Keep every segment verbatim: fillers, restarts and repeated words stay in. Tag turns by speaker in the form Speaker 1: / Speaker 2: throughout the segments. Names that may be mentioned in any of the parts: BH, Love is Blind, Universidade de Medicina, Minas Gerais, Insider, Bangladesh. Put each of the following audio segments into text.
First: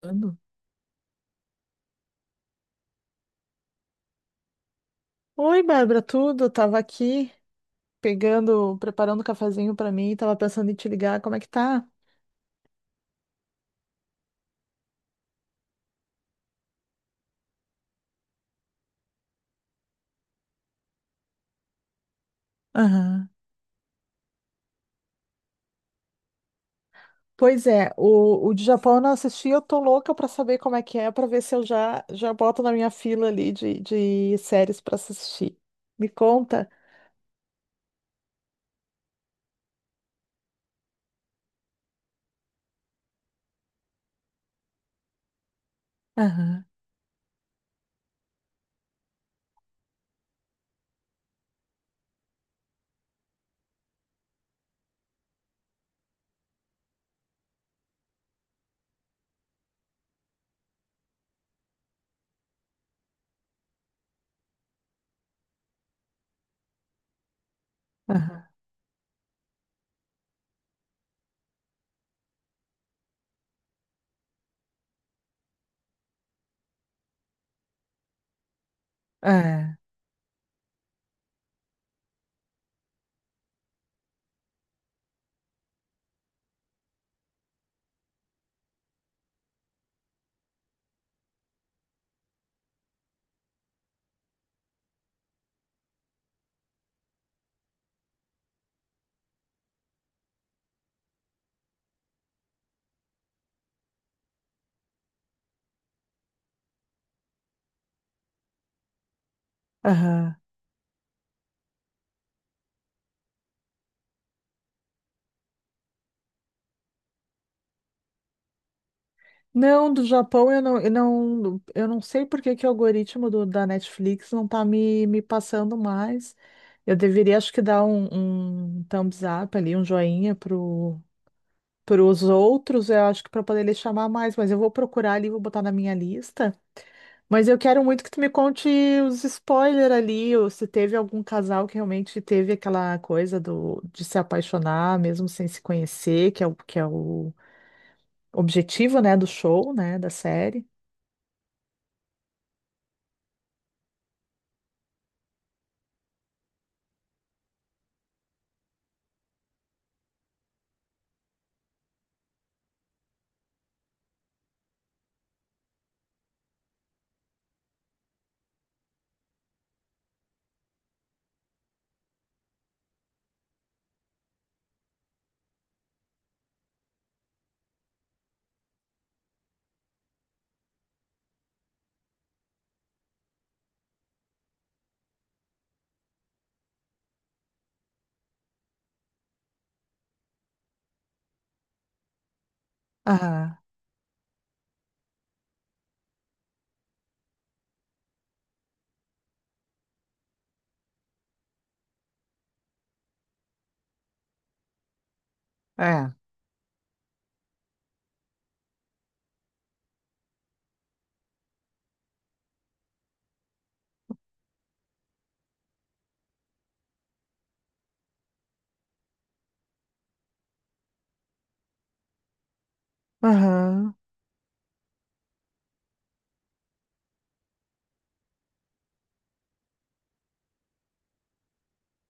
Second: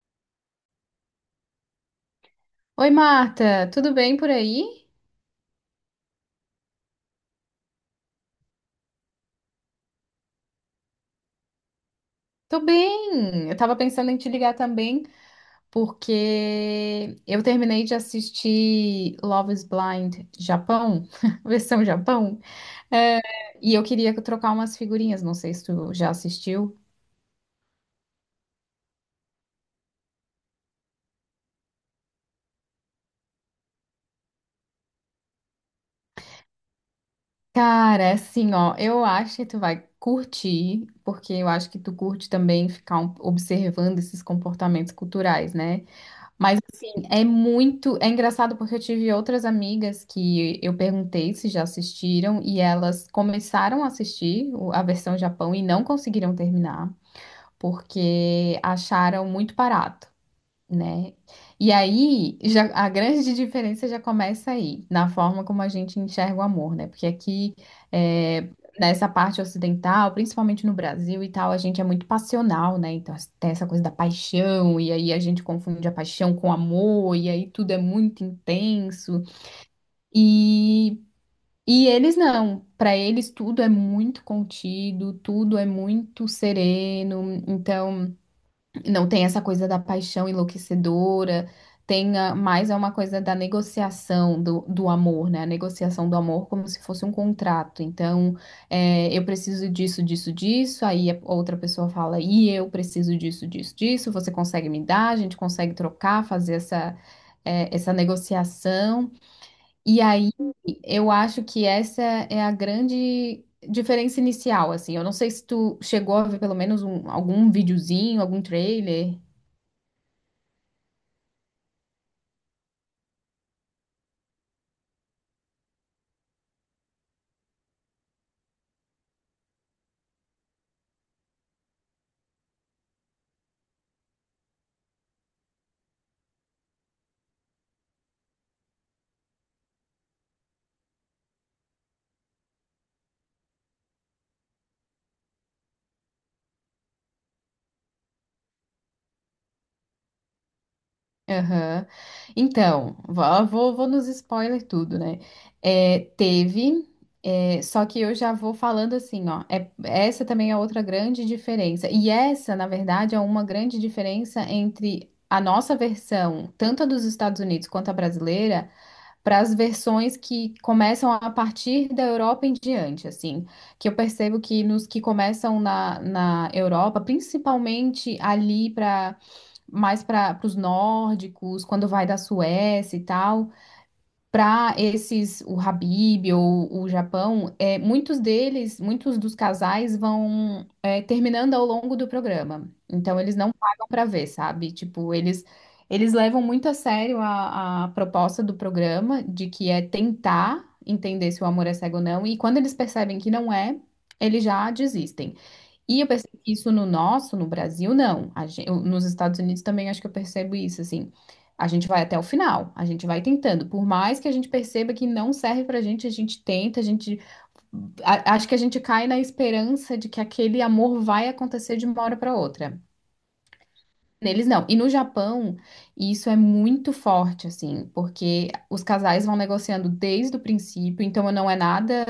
Speaker 1: Tudo.
Speaker 2: Oi, Marta, tudo bem por aí?
Speaker 1: Oi, Bárbara, tudo? Tava aqui pegando, preparando um cafezinho pra mim, tava pensando em te ligar, como é que tá?
Speaker 2: Tô bem. Eu tava pensando em te ligar também, porque eu terminei de assistir Love is Blind Japão, versão Japão, é,
Speaker 1: Aham.
Speaker 2: e eu queria trocar umas figurinhas, não sei se tu já assistiu.
Speaker 1: Pois é, o, o de Japão eu não assisti, eu tô louca pra saber como é que é, pra ver se eu já já boto na minha fila ali de, de séries pra assistir. Me conta?
Speaker 2: Cara, é assim, ó, eu acho que tu vai curtir, porque eu acho que tu curte também ficar um- observando esses comportamentos culturais, né? Mas
Speaker 1: Aham.
Speaker 2: assim, é muito, é engraçado porque eu tive outras amigas que eu perguntei se já assistiram e elas começaram a assistir o- a versão Japão e não conseguiram terminar porque acharam muito barato, né? E aí, já, a grande diferença já começa aí, na forma como a gente enxerga o amor, né? Porque aqui,
Speaker 1: Aham.
Speaker 2: é, nessa parte ocidental, principalmente no Brasil e tal, a gente é muito passional, né? Então, tem essa coisa da paixão, e aí a gente confunde a paixão com amor, e aí tudo é muito intenso.
Speaker 1: É.
Speaker 2: E. E eles não, para eles tudo é muito contido, tudo é muito sereno, então não tem essa coisa da paixão enlouquecedora, tem a- mais é uma coisa da negociação do, do amor, né? A negociação do amor como se fosse um contrato. Então, é, eu preciso disso, disso, disso. Aí a outra pessoa fala, e eu preciso disso, disso, disso. Você consegue me dar? A gente consegue trocar, fazer essa, é, essa negociação. E aí
Speaker 1: Aham.
Speaker 2: eu acho que essa é a grande diferença inicial, assim. Eu não sei se tu chegou a ver pelo menos um, algum videozinho, algum trailer.
Speaker 1: Não, do Japão eu não, eu não, eu não sei por que que o algoritmo do- da Netflix não tá me, me passando mais. Eu deveria, acho que dar um, um thumbs up ali, um joinha pro, pros outros, eu acho que para poder ele chamar mais, mas eu vou procurar ali, vou botar na minha lista. Mas eu quero muito que tu me conte os spoilers ali, ou se teve algum casal que realmente teve aquela coisa do, de se apaixonar, mesmo sem se conhecer, que é o, que é o objetivo, né, do show, né, da série.
Speaker 2: Aham. Então, vou, vou, vou nos spoiler tudo, né? É, teve, é, só que eu já vou falando assim, ó. É- essa também é outra grande diferença. E essa, na verdade, é uma grande diferença entre a nossa versão, tanto a dos Estados Unidos quanto a brasileira, para as versões que começam a partir da Europa em diante, assim. Que eu percebo que nos que começam na, na Europa, principalmente ali para mais para os nórdicos, quando vai da Suécia e tal. Para esses, o Habib ou o Japão, é, muitos deles, muitos dos casais vão é, terminando ao longo do programa. Então, eles não
Speaker 1: Aham,
Speaker 2: pagam para ver, sabe? Tipo, eles, eles levam muito a sério a, a proposta do programa, de que é tentar entender se o amor é cego ou não. E quando eles percebem que não é, eles já desistem. E eu
Speaker 1: é.
Speaker 2: percebo que isso no nosso, no Brasil, não. A gen- eu- nos Estados Unidos também acho que eu percebo isso, assim. A gente vai até o final, a gente vai tentando. Por mais que a gente perceba que não serve pra gente, a gente tenta, a gente. A- acho que a gente cai na esperança de que aquele amor vai acontecer de uma hora pra outra.
Speaker 1: Aham.
Speaker 2: Neles não. E no Japão, isso é muito forte, assim, porque os casais vão negociando desde o princípio, então não é nada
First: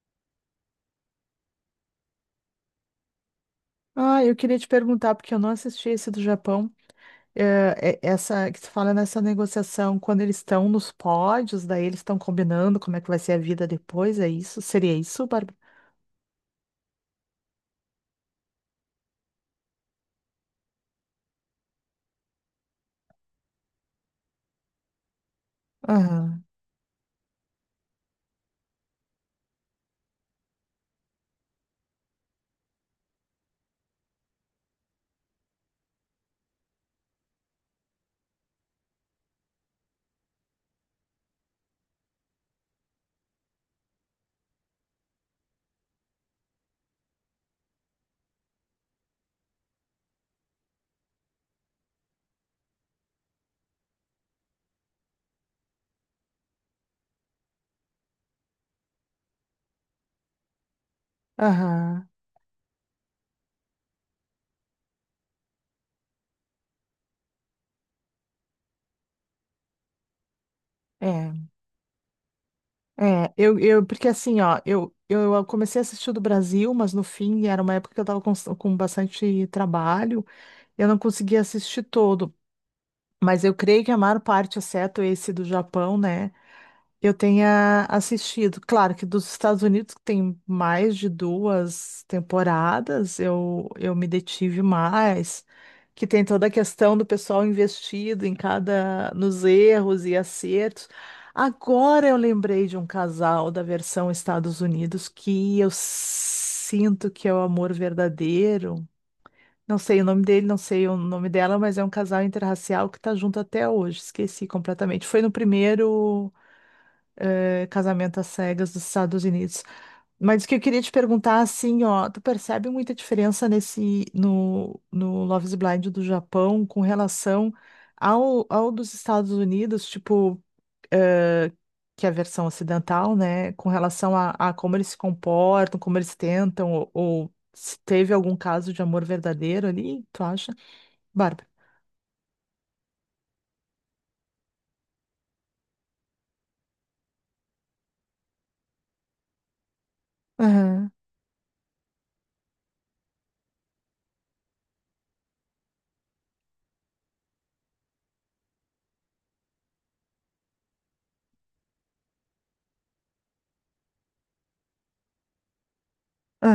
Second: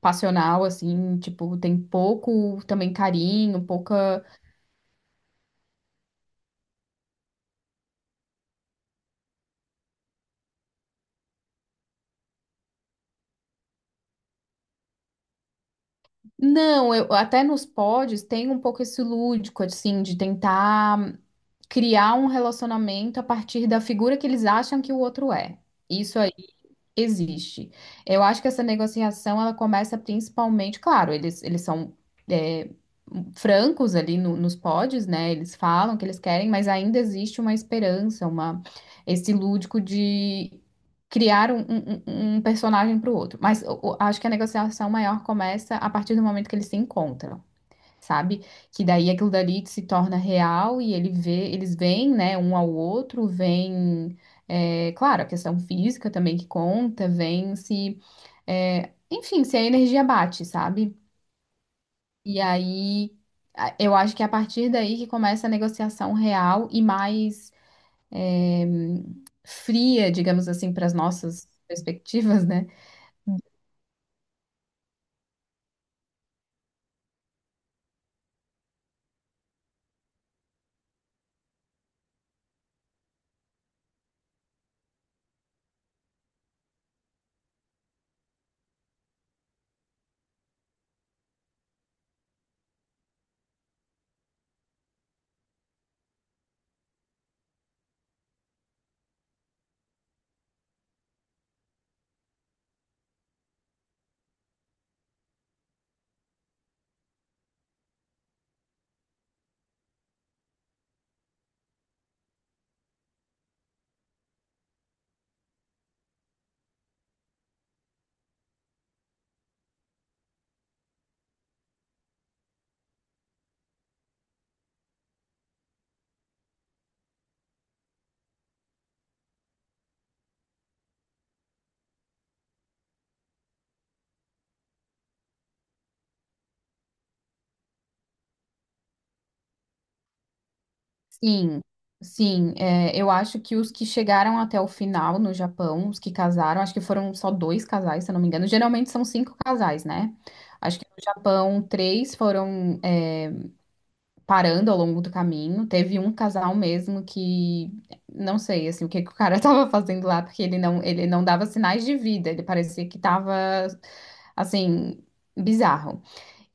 Speaker 2: passional, assim, tipo, tem pouco também carinho,
Speaker 1: Ah,
Speaker 2: pouca.
Speaker 1: eu queria te perguntar, porque eu não assisti esse do Japão, é, é- essa que se fala nessa negociação, quando eles estão nos pódios, daí eles estão combinando como é que vai ser a vida depois, é isso? Seria isso, Bárbara?
Speaker 2: Não, eu, até nos pods tem um pouco esse lúdico, assim, de tentar criar um relacionamento a partir da figura que eles acham que o outro é. Isso aí
Speaker 1: Aham,
Speaker 2: existe. Eu acho que essa negociação ela começa principalmente, claro, eles, eles são é, francos ali no- nos pods, né? Eles falam o que eles querem, mas ainda existe uma esperança, uma, esse lúdico de criar um, um- um- um personagem para o outro. Mas o- o- acho que a negociação maior começa a partir do momento que eles se encontram, sabe? Que daí aquilo dali se torna real e ele vê, eles veem, né, um ao outro, vem, é, claro, a questão física também que conta, vem se, é, enfim, se a energia bate, sabe?
Speaker 1: aham.
Speaker 2: E aí a- eu acho que é a partir daí que começa a negociação real e mais é, fria, digamos assim, para as
Speaker 1: É,
Speaker 2: nossas perspectivas, né?
Speaker 1: é, eu, eu, porque assim, ó, eu, eu comecei a assistir o do Brasil, mas no fim era uma época que eu tava com, com bastante trabalho, eu não conseguia assistir todo, mas eu creio que a maior parte, exceto esse do Japão, né? Eu tenha assistido. Claro que dos Estados Unidos, que tem mais de duas temporadas, eu, eu me detive mais, que tem toda a questão do pessoal investido em cada, nos erros e acertos. Agora eu lembrei de um casal da versão Estados Unidos que eu sinto que é o amor verdadeiro. Não sei o nome dele, não sei o nome dela, mas é um casal interracial que está junto até hoje. Esqueci completamente. Foi no primeiro eh, casamento às cegas dos Estados Unidos. Mas o que eu queria te perguntar, assim, ó, tu percebe muita diferença nesse, no, no Love is Blind do Japão com relação ao, ao dos Estados Unidos, tipo, eh, que é a versão ocidental, né, com relação a, a como eles se comportam, como eles tentam, ou, ou se teve algum caso de amor verdadeiro ali, tu acha? Bárbara.
Speaker 2: Sim, sim. é, eu acho que os que chegaram até o final no Japão, os que casaram, acho que foram só dois casais, se eu não me engano. Geralmente são cinco casais, né? Acho que
Speaker 1: Aham,
Speaker 2: no Japão, três foram, é, parando ao longo do caminho. Teve um casal mesmo que não sei assim, o que que o cara estava fazendo lá, porque ele não, ele não dava sinais de vida, ele parecia que estava assim, bizarro.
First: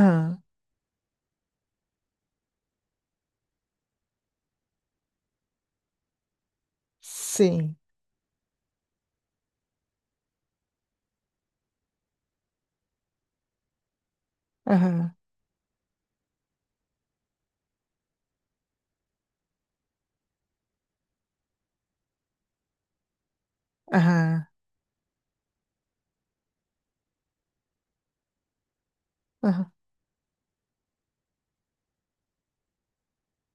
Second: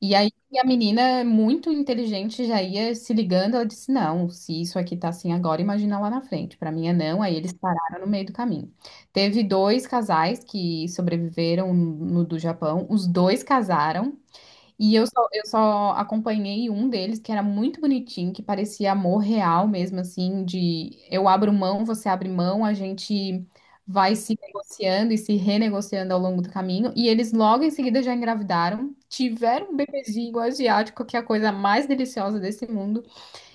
Speaker 2: E aí a menina, muito inteligente, já ia se ligando. Ela disse: Não, se isso aqui tá assim agora, imagina lá na frente. Para mim é não. Aí eles
Speaker 1: sim,
Speaker 2: pararam no meio do caminho. Teve dois casais que sobreviveram no do Japão. Os dois casaram. E eu
Speaker 1: aham,
Speaker 2: só, eu só acompanhei um deles que era muito bonitinho, que parecia amor real mesmo, assim, de eu abro mão, você abre mão, a gente vai se
Speaker 1: aham,
Speaker 2: negociando e se renegociando ao longo do caminho. E eles logo em seguida já engravidaram,
Speaker 1: aham,
Speaker 2: tiveram um bebezinho asiático, que é a coisa mais deliciosa desse mundo.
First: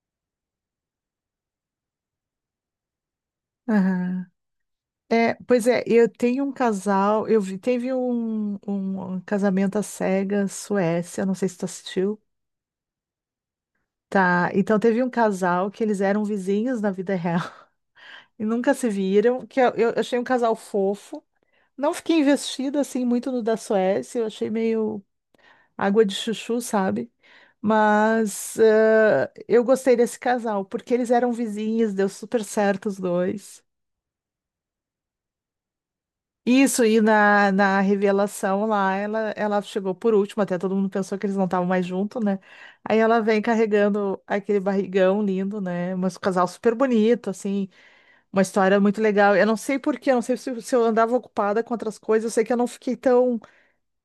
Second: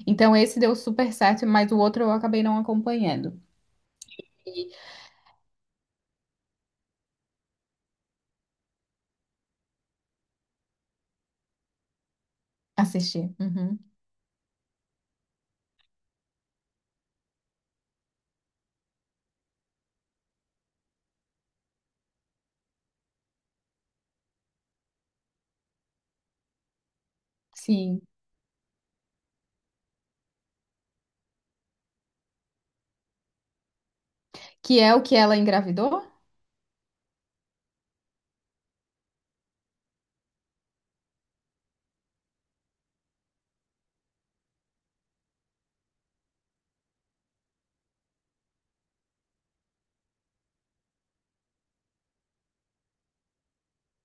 Speaker 2: Então esse deu super certo, mas o outro eu acabei não acompanhando.
Speaker 1: aham.
Speaker 2: E
Speaker 1: É, pois é, eu tenho um casal, eu vi, teve um, um casamento à cegas, Suécia, não sei se tu assistiu,
Speaker 2: assisti. Uhum.
Speaker 1: tá? Então teve um casal que eles eram vizinhos na vida real e nunca se viram, que eu, eu achei um casal fofo. Não fiquei investida assim muito no da Suécia, eu achei meio água de chuchu, sabe?
Speaker 2: Sim.
Speaker 1: Mas eh, eu gostei desse casal, porque eles eram vizinhos, deu super certo os dois.
Speaker 2: Que é o que ela engravidou?
Speaker 1: Isso, e na, na revelação lá, ela, ela chegou por último, até todo mundo pensou que eles não estavam mais juntos, né? Aí ela vem carregando aquele barrigão lindo, né? Mas um casal super bonito, assim, uma história muito legal. Eu não sei por quê, eu não sei se, se eu andava ocupada com outras coisas, eu sei que eu não fiquei tão,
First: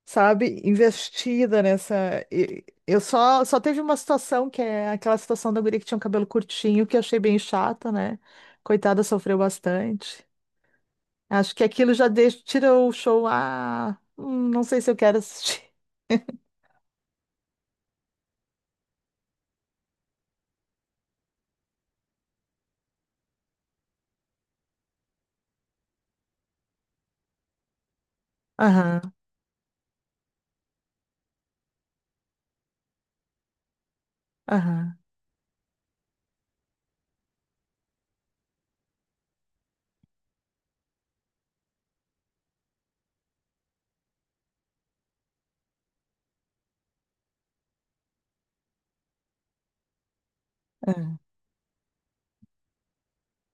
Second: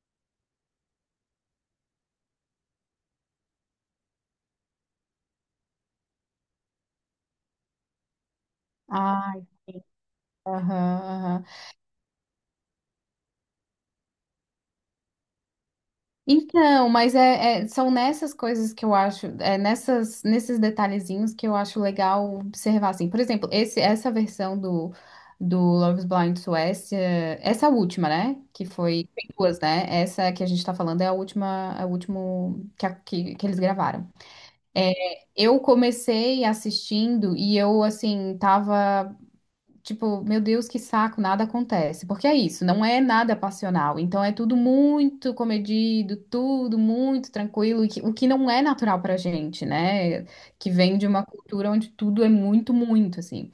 Speaker 1: sabe, investida nessa. e- Eu só, só teve uma situação, que é aquela situação da guria que tinha um cabelo curtinho, que eu achei bem chata, né? Coitada, sofreu
Speaker 2: Ai, sim.
Speaker 1: bastante.
Speaker 2: Aham, aham.
Speaker 1: Acho que aquilo já deixa, tira o show. Ah, hum, não sei se eu quero assistir.
Speaker 2: Então, mas é, é- são nessas coisas que eu acho, é nessas, nesses detalhezinhos que eu acho legal observar, assim. Por exemplo, esse, essa versão do, do Love is Blind Suécia, essa última, né? Que foi,
Speaker 1: Aham,
Speaker 2: tem duas, né? Essa que a gente tá falando é a última, a último que, a- que, que eles gravaram. É,
Speaker 1: aham,
Speaker 2: eu comecei assistindo e eu, assim, tava tipo, meu Deus, que saco, nada acontece. Porque é isso, não é nada passional. Então é tudo muito comedido, tudo muito tranquilo, e que- o que não é natural pra gente, né? Que vem de
Speaker 1: aham,
Speaker 2: uma cultura onde tudo é muito, muito, assim.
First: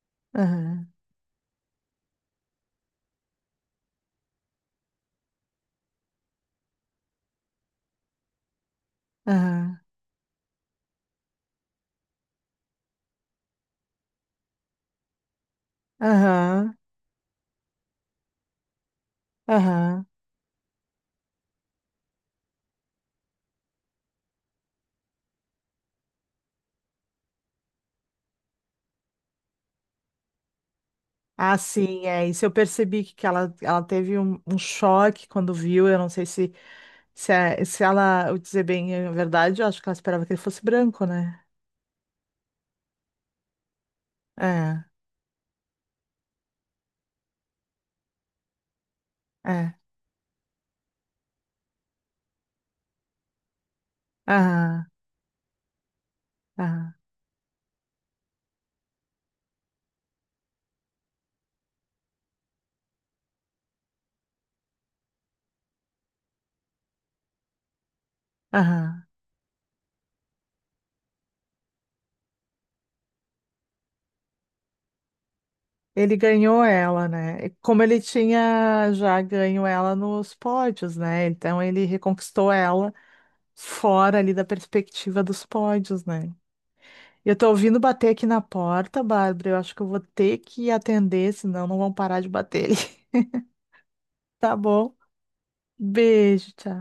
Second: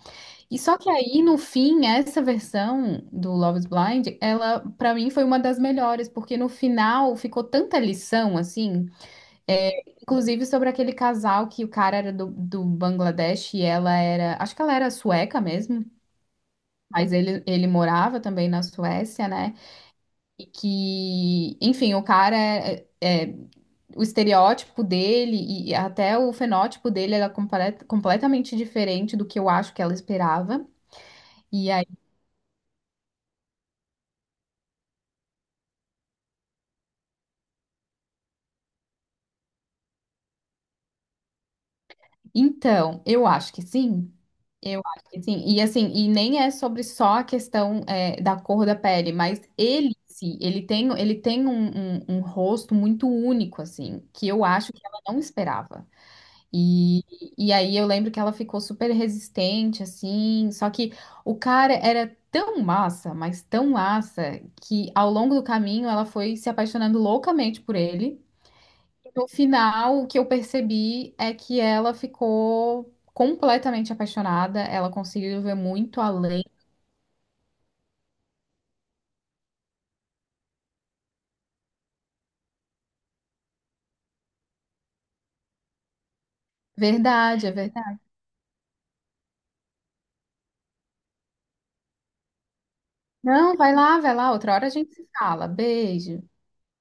Speaker 2: E só que
Speaker 1: aham,
Speaker 2: aí, no fim, essa versão do Love is Blind, ela, pra mim, foi uma das melhores, porque no final ficou tanta lição, assim, é,
Speaker 1: aham,
Speaker 2: inclusive sobre aquele casal que o cara era do, do Bangladesh e ela era, acho que ela era sueca mesmo.
Speaker 1: aham,
Speaker 2: Mas ele, ele morava também na Suécia, né?
Speaker 1: aham.
Speaker 2: E que, enfim, o cara é, é- é, o estereótipo dele e e até o fenótipo dele era complet- completamente diferente do que eu acho que ela esperava.
Speaker 1: Ah,
Speaker 2: E aí,
Speaker 1: sim, é isso. Eu percebi que que ela, ela teve um, um choque quando viu. Eu não sei se, se, é- se ela, eu dizer bem a verdade, eu acho que ela esperava que ele fosse branco, né?
Speaker 2: então, eu acho que sim. Eu
Speaker 1: É,
Speaker 2: acho que sim. E assim, e nem é sobre só a questão é, da cor da pele, mas
Speaker 1: é.
Speaker 2: ele, sim, ele tem, ele tem um, um um rosto muito único, assim, que eu acho que
Speaker 1: Aham,
Speaker 2: ela não esperava.
Speaker 1: aham,
Speaker 2: E, e aí eu lembro que ela ficou super resistente, assim, só que o cara era tão massa, mas tão massa, que ao longo do caminho ela foi se apaixonando loucamente por ele.
Speaker 1: aham.
Speaker 2: No final, o que eu percebi é que ela ficou completamente apaixonada, ela conseguiu ver muito
Speaker 1: Ele
Speaker 2: além.
Speaker 1: ganhou ela, né? E como ele tinha já ganho ela nos pódios, né? Então ele reconquistou ela fora ali da perspectiva dos pódios, né? Eu
Speaker 2: Verdade,
Speaker 1: tô
Speaker 2: é
Speaker 1: ouvindo
Speaker 2: verdade.
Speaker 1: bater aqui na porta, Bárbara. Eu acho que eu vou ter que atender, senão não vão parar de bater ali.
Speaker 2: Não, vai lá, vai lá, outra
Speaker 1: Tá
Speaker 2: hora a gente
Speaker 1: bom?
Speaker 2: se fala. Beijo.
Speaker 1: Beijo, tchau.